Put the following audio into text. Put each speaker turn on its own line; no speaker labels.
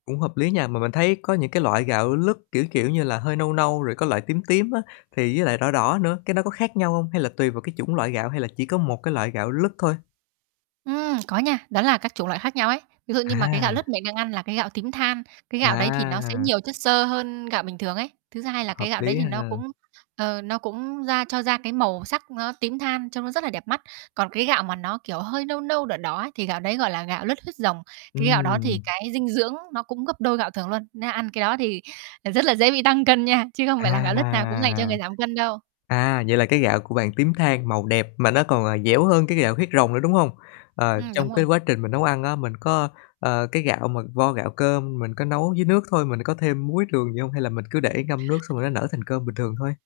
Cũng hợp lý nha, mà mình thấy có những cái loại gạo lứt, kiểu, kiểu như là, hơi nâu nâu, rồi có loại tím tím á, thì với lại đỏ đỏ nữa, cái nó có khác nhau hông? Hay là tùy vào cái chủng loại gạo, hay là chỉ có một cái loại gạo lứt thôi?
Ừm, có nha. Đó là các chủng loại khác nhau ấy. Ví dụ như mà cái gạo
À!
lứt mình đang ăn là cái gạo tím than, cái gạo đấy thì nó sẽ
À!
nhiều chất xơ hơn gạo bình thường ấy. Thứ hai là
Hợp
cái gạo đấy
lý
thì nó
ha.
cũng, ờ, nó cũng ra cho ra cái màu sắc nó tím than, trông nó rất là đẹp mắt. Còn cái gạo mà nó, kiểu, hơi nâu nâu, đỏ đỏ ấy, thì gạo đấy gọi là gạo lứt huyết rồng. Cái gạo đó thì
Ừm.
cái dinh dưỡng nó cũng gấp đôi gạo thường luôn. Nên ăn cái đó thì, ờ, rất là dễ bị tăng cân nha, chứ không phải là
À!
gạo lứt nào cũng dành cho người giảm cân đâu.
À, vậy là cái gạo của bạn tím than màu đẹp, mà nó còn, à, dẻo hơn cái gạo huyết rồng nữa, đúng hông? Ờ,
Ừm, đúng
trong
rồi.
cái quá trình mình nấu ăn á, mình có, ờ, cái gạo mà vo gạo cơm mình có nấu với nước thôi, mình có thêm muối, đường gì hông? Hay là mình cứ để ngâm nước xong rồi nó nở thành cơm bình thường thôi?